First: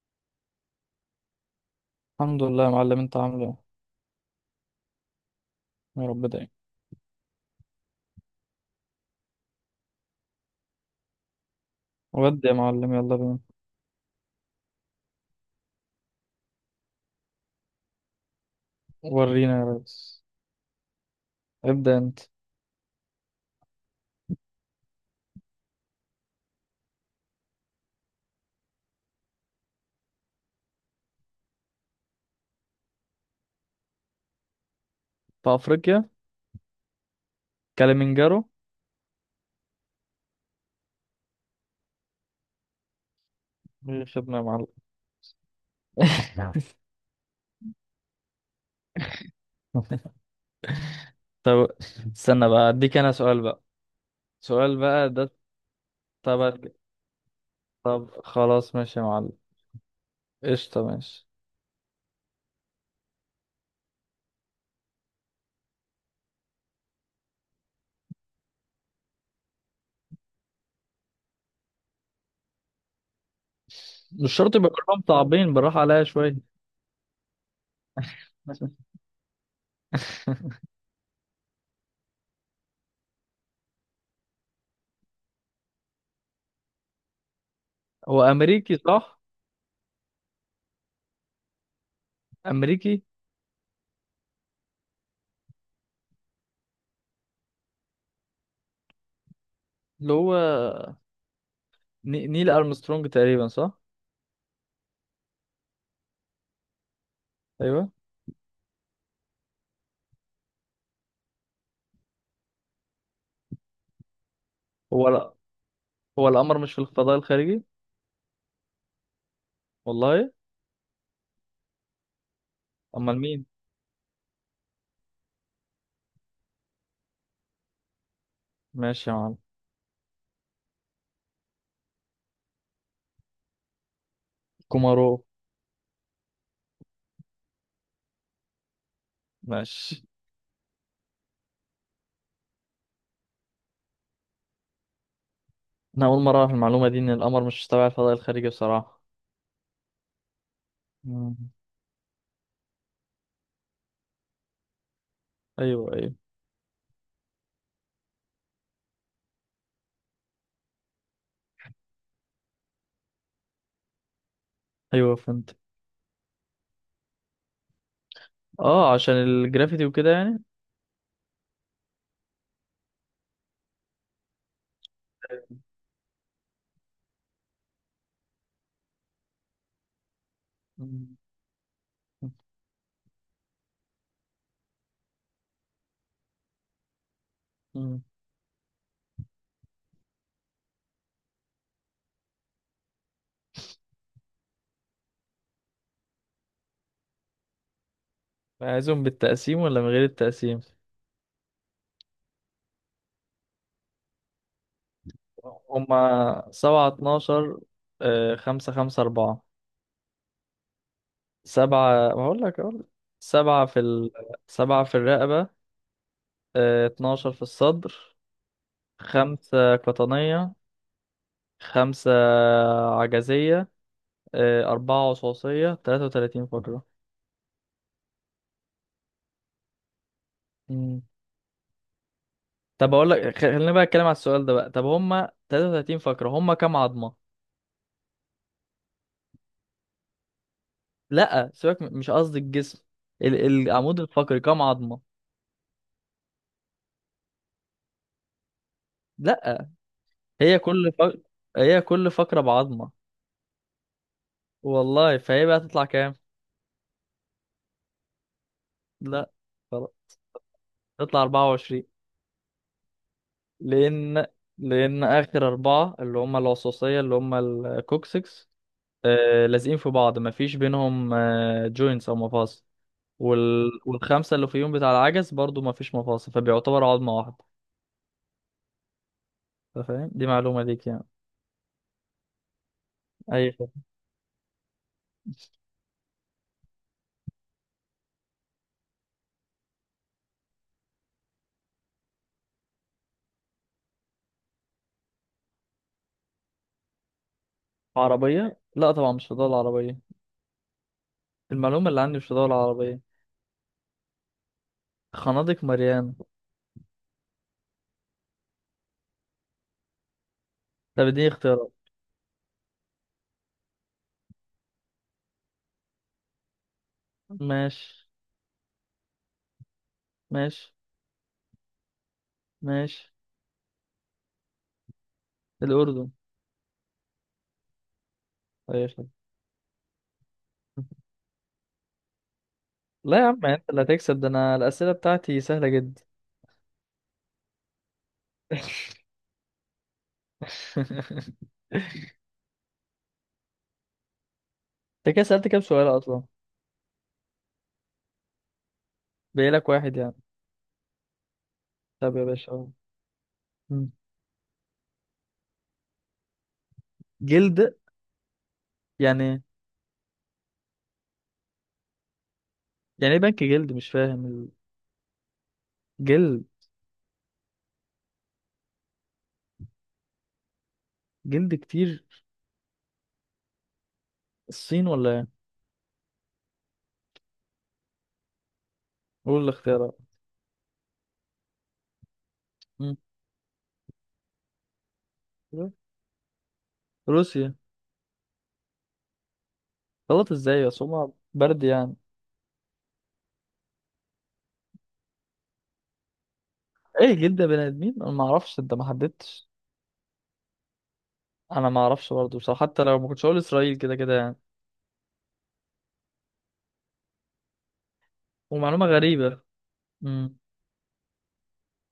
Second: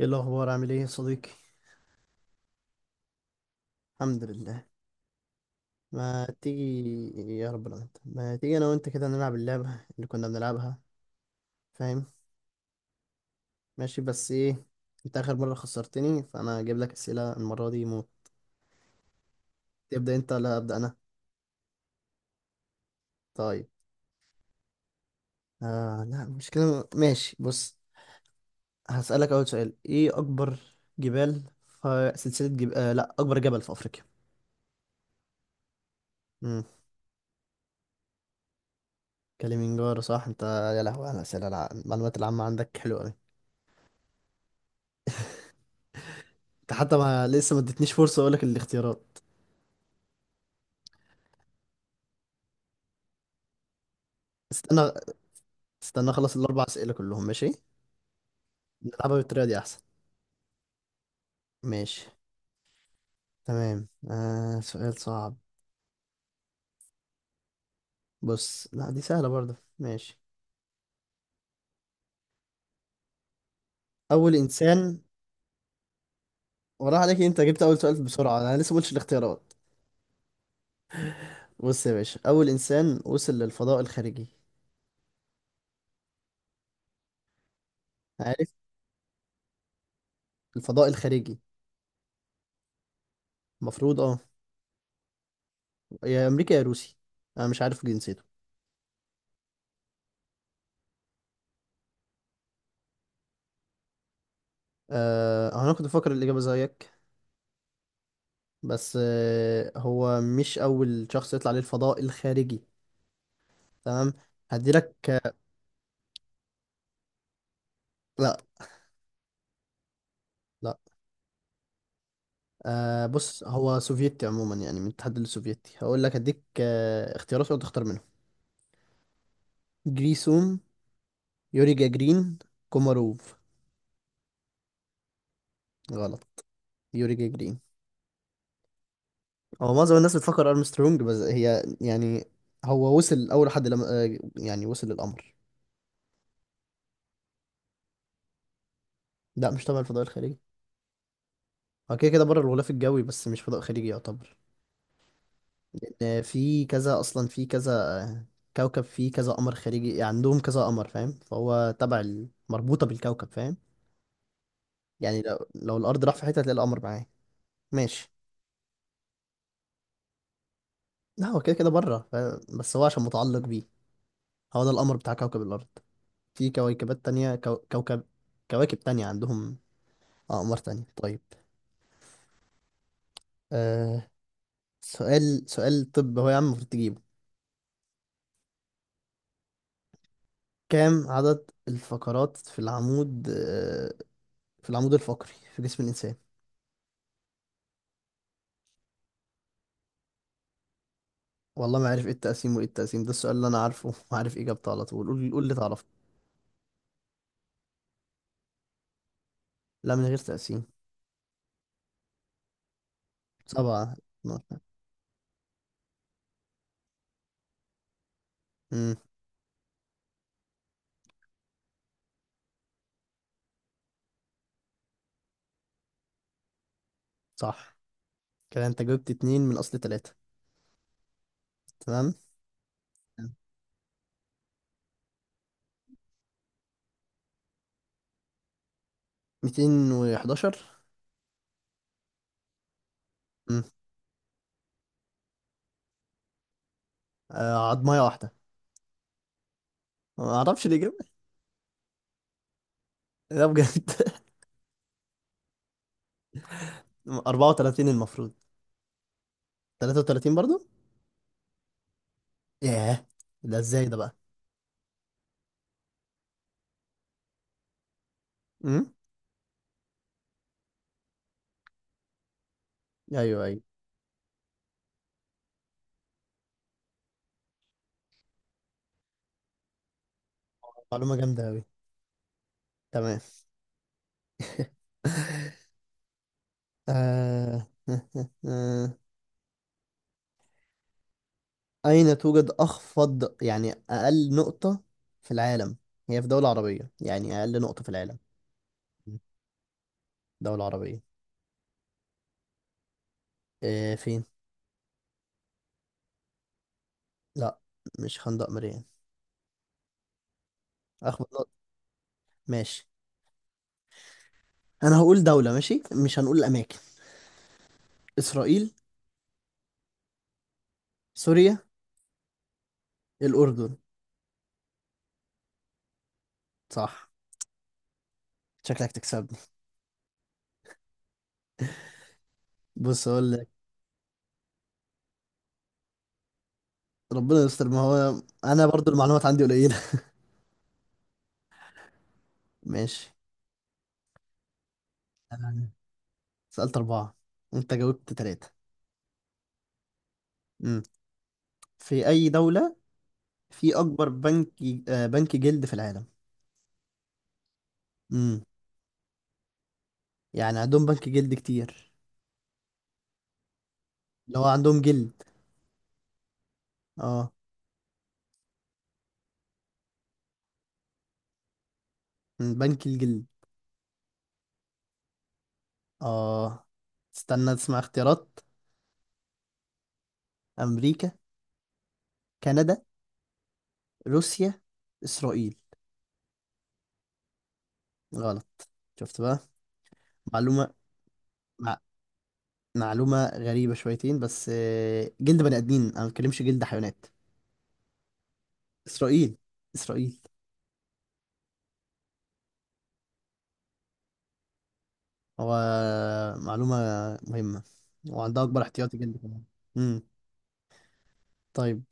ايه الاخبار؟ عامل ايه يا صديقي؟ الحمد لله يا معلم، انت عامل ايه؟ الحمد لله. يا ما رب دايما. تيجي. يا رب، لو انت ما تيجي انا وانت كده نلعب اللعبه اللي كنا بنلعبها، فاهم؟ ودي يا معلم، يلا بينا. ماشي، بس ايه؟ انت اخر مره خسرتني، فانا هجيب لك اسئله المره دي موت. ورينا يا تبدا ريس. انت ولا ابدا انا؟ ابدأ انت. طيب. لا مش كده، ماشي، بص. هسالك اول سؤال، ايه اكبر جبال في سلسله جب... آه لا، اكبر جبل في افريقيا؟ في افريقيا. امم. كليمنجارو. كليمنجارو، صح. انت يا لهوي على الاسئله، المعلومات العامه عندك حلوه قوي. ايه خدنا يا معلم؟ انت حتى ما لسه ما ادتنيش فرصه اقول لك الاختيارات. طب، استنى بقى اديك انا سؤال بقى. سؤال استنى، بقى ده. استنى اخلص تبع. 4 اسئله كلهم، ماشي؟ طب خلاص ماشي يا نلعبها معلم. بالطريقه دي احسن. قشطة، ماشي. ماشي. تمام، سؤال صعب. بص، لا دي سهله برضه، ماشي. مش اول شرط يبقى انسان. كلهم صعبين، بالراحة عليا شوية. وراح عليك، انت جبت اول سؤال بسرعه، انا لسه ما قلتش الاختيارات. بص يا باشا، اول انسان وصل للفضاء الخارجي. هو عارف؟ امريكي صح؟ الفضاء الخارجي. امريكي. المفروض، اه. يا امريكا يا روسي، انا مش عارف جنسيته. اللي هو نيل ارمسترونج تقريبا صح؟ انا كنت بفكر الاجابه زيك. ايوه. بس هو مش اول شخص يطلع للفضاء الخارجي. تمام. هديلك. هو لا، هو القمر مش في الفضاء الخارجي؟ لا. والله. لا. امال بص، مين؟ هو سوفيتي عموما، يعني من الاتحاد السوفيتي. هقول لك هديك اختيارات وانت تختار منهم. ماشي يا معلم. جريسوم، يوري جاجرين، كوماروف. كومارو. غلط. يوري جاجرين. هو معظم ماشي. الناس بتفكر ارمسترونج، بس هي يعني هو وصل اول حد لم... آه، يعني وصل للقمر. انا اول مره اعرف المعلومه دي ان القمر مش تبع الفضاء الخارجي بصراحه. لا، مش تبع الفضاء الخارجي. مم. هو كده كده بره الغلاف الجوي، بس مش فضاء خارجي يعتبر. ايوه ايوه. لان في كذا اصلا، في كذا آه، كوكب فيه كذا قمر خارجي، يعني عندهم كذا قمر، فاهم؟ فهو تبع مربوطة بالكوكب، فاهم؟ ايوه يعني لو فهمت. لو الارض راح في حته هتلاقي القمر معاه، ماشي؟ اه، عشان الجرافيتي وكده يعني. لا، هو كده كده بره بس هو عشان متعلق بيه. هو ده القمر بتاع كوكب الارض. في كويكبات تانية كوكب، كواكب تانية عندهم اقمار تانية. مم. طيب. آه... سؤال، سؤال، طب هو يا عم المفروض تجيبه. مم. كام عدد الفقرات في العمود، في العمود الفقري في جسم الانسان؟ عايزهم بالتقسيم ولا من غير التقسيم؟ والله ما عارف ايه التقسيم وايه التقسيم، ده السؤال اللي انا عارفه وعارف اجابته على طول. قول، قول اللي تعرفه. هما سبعة اتناشر. خمسة خمسة أربعة. لا، من غير تقسيم. سبعة، هقول لك أقول لك. سبعة في سبعة، ال... اتناشر. سبعة في الرقبة، 12 في الصدر، امم. خمسة قطنية، خمسة عجزية، أربعة وصاصية، 33 فقرة. صح. كده انت جبت 2 من اصل 3. مم. تمام. طب أقول لك، خلينا بقى أتكلم على السؤال ده بقى. طب هما 33 فقرة، هما كام عظمة؟ 211. لأ سيبك، مش قصدي الجسم، امم. العمود الفقري كام عظمة؟ عضماية واحدة. لأ. ما هي اعرفش ليه كل جبت. فقرة هي كل فقرة بعظمة. لا، بجد. والله، فهي بقى تطلع كام؟ 34 المفروض. لأ تلاتة خلاص. وتلاتين برضو. تطلع 24. ياه، ده ازاي ده بقى؟ لأن لأن آخر أربعة اللي هما العصاصية اللي هما الكوكسكس، امم. آه لازقين في بعض مفيش بينهم آه جوينتس أو مفاصل. ايوه، ايوه. والخمسة اللي فيهم بتاع العجز برضو ما فيش مفاصل، فبيعتبر عظمة واحدة. أنت فاهم؟ دي معلومة ليك يعني. معلومة جامدة اوي. تمام. أي خدمة. آه... أين توجد أخفض، يعني أقل نقطة في العالم؟ هي في دولة عربية، يعني أقل نقطة في العالم. عربية؟ لا طبعا، مم. مش فضاء العربية. دولة عربية. المعلومة اللي عندي مش فضاء العربية. فين؟ خنادق مليانة. لا، مش خندق مريا. طب اديني اخبارات، اختيارات. ماشي. انا هقول دولة، ماشي، مش هنقول اماكن. ماشي. اسرائيل، ماشي. سوريا، ماشي. الاردن. الأردن. صح. أي شكلك خدمة. تكسبني. بص لا يا اقول عم، لك. انت اللي هتكسب ده، انا الأسئلة بتاعتي سهلة جدا. ربنا يستر، ما هو انا برضو المعلومات عندي قليلة. ماشي. انت كده سألت كام أنا سؤال اصلا؟ سألت 4، وانت جاوبت 3. باقيلك واحد يعني. امم. في طب يا اي باشا. دولة في مم. اكبر بنك ج- آه، بنك جلد في العالم؟ جلد؟ امم. يعني. يعني عندهم بنك جلد كتير. يعني ايه بنك جلد؟ مش اللي هو فاهم. عندهم جلد. الجلد. اه. جلد كتير. بنك الجلد. الصين ولا ايه؟ اه. استنى تسمع اختيارات. قول الاختيارات. امريكا، كندا، مم. روسيا، اسرائيل. روسيا. غلط. شفت بقى؟ غلط ازاي معلومة بس؟ هما برد مع... يعني. معلومة غريبة شويتين، بس جلد بني آدمين، انا ما بتكلمش جلد حيوانات. ايه جلد بني ادمين؟ انا ما اعرفش، انت ما اسرائيل. حددتش. اسرائيل. انا ما اعرفش برضه بصراحه، حتى لو ما كنتش هقول اسرائيل كده كده يعني. هو معلومة مهمة، وعندها اكبر ومعلومه احتياطي جلد غريبه. كمان. امم. مم. طيب،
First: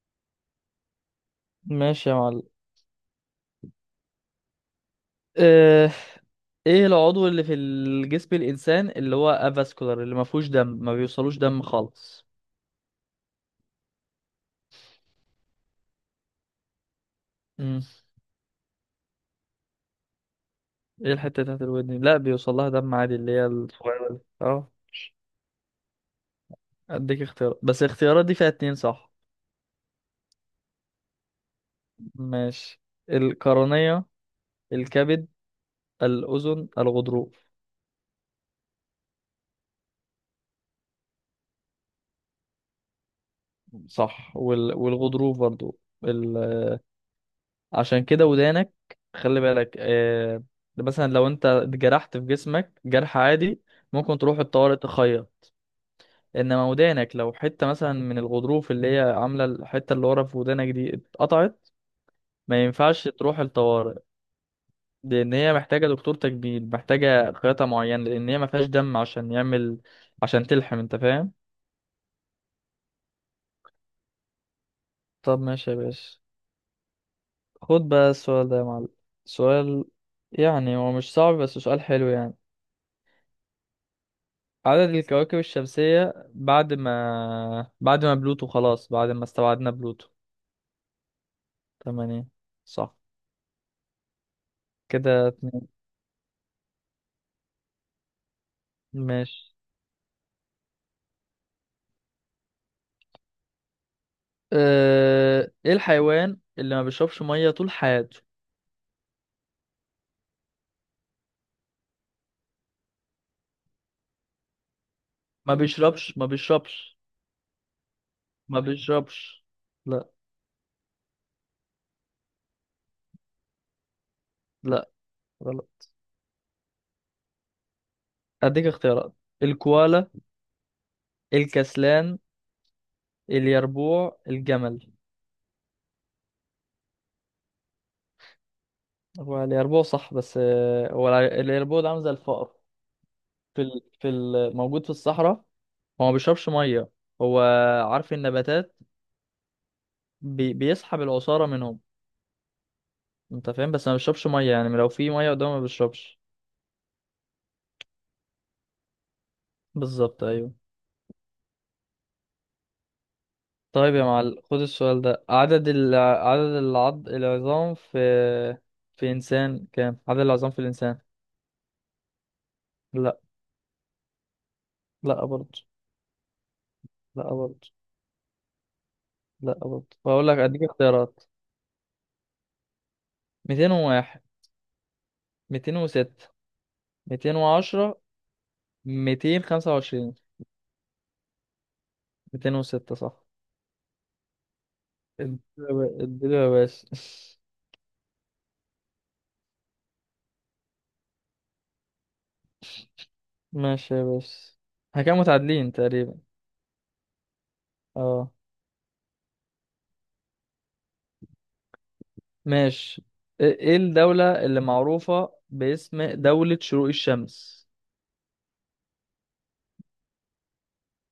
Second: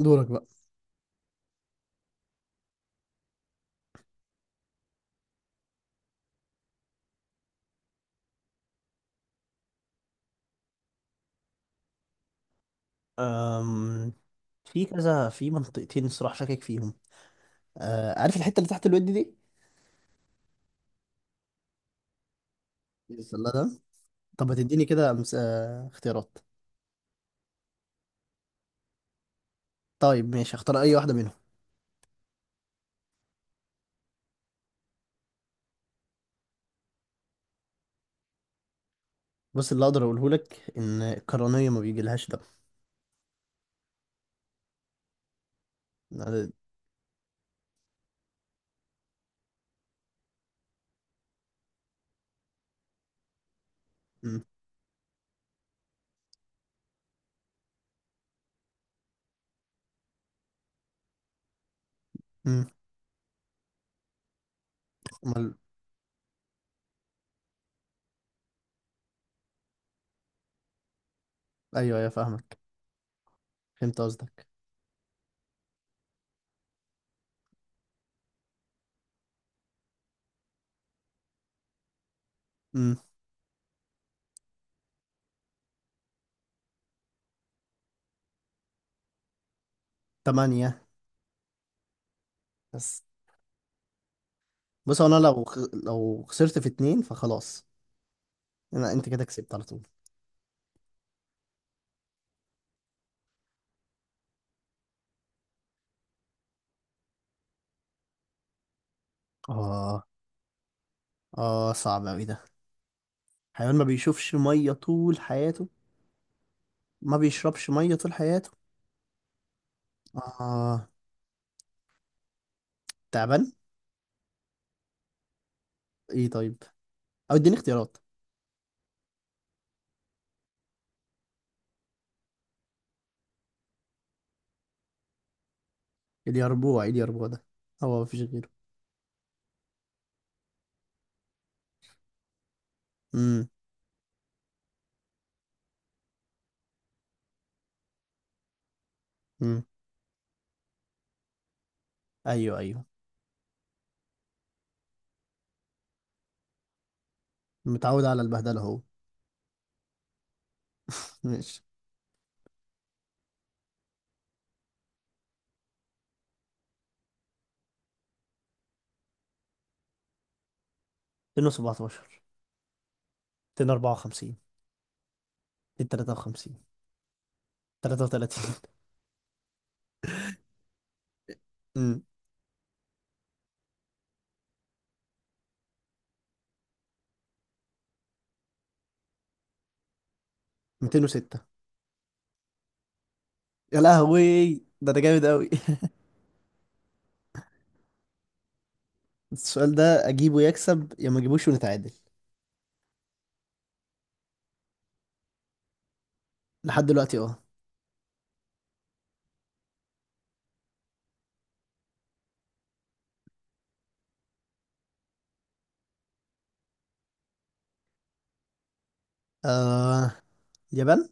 دورك بقى. ماشي يا معلم. اه... ايه العضو اللي في الجسم الانسان اللي هو افاسكولار، اللي ما فيهوش دم، ما بيوصلوش دم خالص؟ أم... في كذا، في منطقتين الصراحة شاكك فيهم. مم. عارف الحتة اللي تحت الود دي؟ ايه الحته بتاعت الودن؟ لا، بيوصل لها دم عادي، اللي هي السلة ده. الصغيره دي طب ما اه. تديني كده مس... آه، اختيارات. اديك اختيارات، بس الاختيارات دي فيها اتنين صح. طيب، ماشي، اختار اي واحدة منهم. ماشي. القرنية، الكبد، الأذن الغضروف. بص، اللي اقدر اقوله لك ان القرنية ما بيجيلهاش دم. صح، والغضروف برضو. ال... يعني- عشان كده ودانك، خلي بالك. مثلا لو انت اتجرحت في جسمك جرح عادي ممكن تروح مم. الطوارئ تخيط، انما ودانك لو حتة مثلا من الغضروف اللي هي عاملة الحتة اللي ورا في ودانك دي اتقطعت، ما مم. ينفعش تروح الطوارئ، لان هي امال. محتاجة دكتور تجميل، محتاجة خياطة معينة، لان هي ما فيهاش دم عشان يعمل، عشان تلحم. انت فاهم؟ ايوه، ايوه، فاهمك. فهمت قصدك. طب ماشي يا باشا. خد بقى السؤال ده يا معلم. سؤال، يعني هو مش صعب بس سؤال حلو يعني. امم. عدد الكواكب الشمسية بعد ما بلوتو، خلاص بعد ما استبعدنا بلوتو. 8. تمانية. صح. بس بص، انا كده لو اتنين. لو خسرت في 2 فخلاص. انا، انت كده ماشي. كسبت على طول. اه... ايه الحيوان اللي ما بيشربش مية طول حياته؟ اه. اه، صعب اوي ده. حيوان ما بيشوفش مية طول ما حياته. بيشربش ما بيشربش ما بيشربش مية طول حياته. ما بيشربش. لا. اه. تعبان. لا، غلط. ايه طيب، او اديني اختيارات. اديك اختيارات: الكوالا، الكسلان، اليربوع، الجمل. اليربوع، ايه اليربوع ده؟ هو مفيش غيره. هو اليربوع صح، بس هو اليربوع ده عامل زي الفقر. امم. موجود في الصحراء. هو ما بيشربش ميه. هو عارف النباتات، امم. بيسحب العصاره منهم. ايوه، ايوه. انت فاهم؟ بس ما بيشربش ميه يعني، لو في ميه قدامه ما بيشربش. متعود على البهدله هو. بالظبط ايوه. ماشي. طيب يا معلم، خد السؤال ده. عدد ال... عدد العض... العظام في انسان، كام عدد العظام في الانسان؟ 217، لا. 254، لا برضه. 253، لا برضه. 33. لا برضه، بقول لك اديك اختيارات. امم. 201، 206، 210، 225. 206. 206 صح. يا لهوي، ده انا جامد قوي. اديله يا باشا. السؤال ده اجيبه يكسب، يا ما اجيبوش ونتعادل. ماشي يا باشا. احنا كده متعادلين تقريبا. لحد دلوقتي، اه. اه. ماشي. إيه الدولة اللي معروفة باسم دولة شروق الشمس؟ آه، اليابان.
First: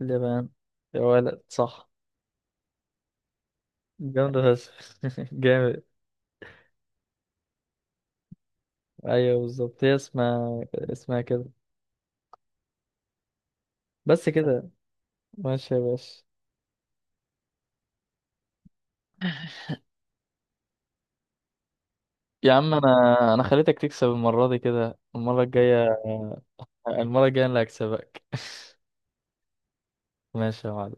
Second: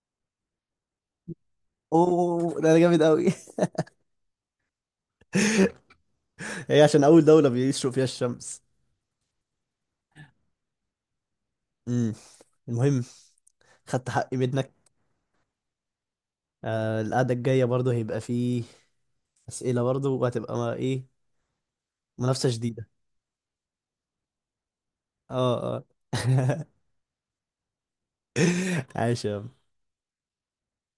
اليابان. يا ولد صح. اوه، ده انا جامد قوي. جامدة بس. جامد. هي عشان اول دولة بيشرق فيها الشمس. ايوه بالظبط، هي اسمها اسمها كده. امم. المهم، خدت بس حقي كده. منك. ماشي يا باشا. القعدة الجاية برضو هيبقى فيه أسئلة برضو، وهتبقى ايه، منافسة يا عم شديدة. انا خليتك تكسب المرة دي، كده المرة اه، اه. الجاية، المرة الجاية انا اللي هكسبك. عاش يا ماشي يا معلم.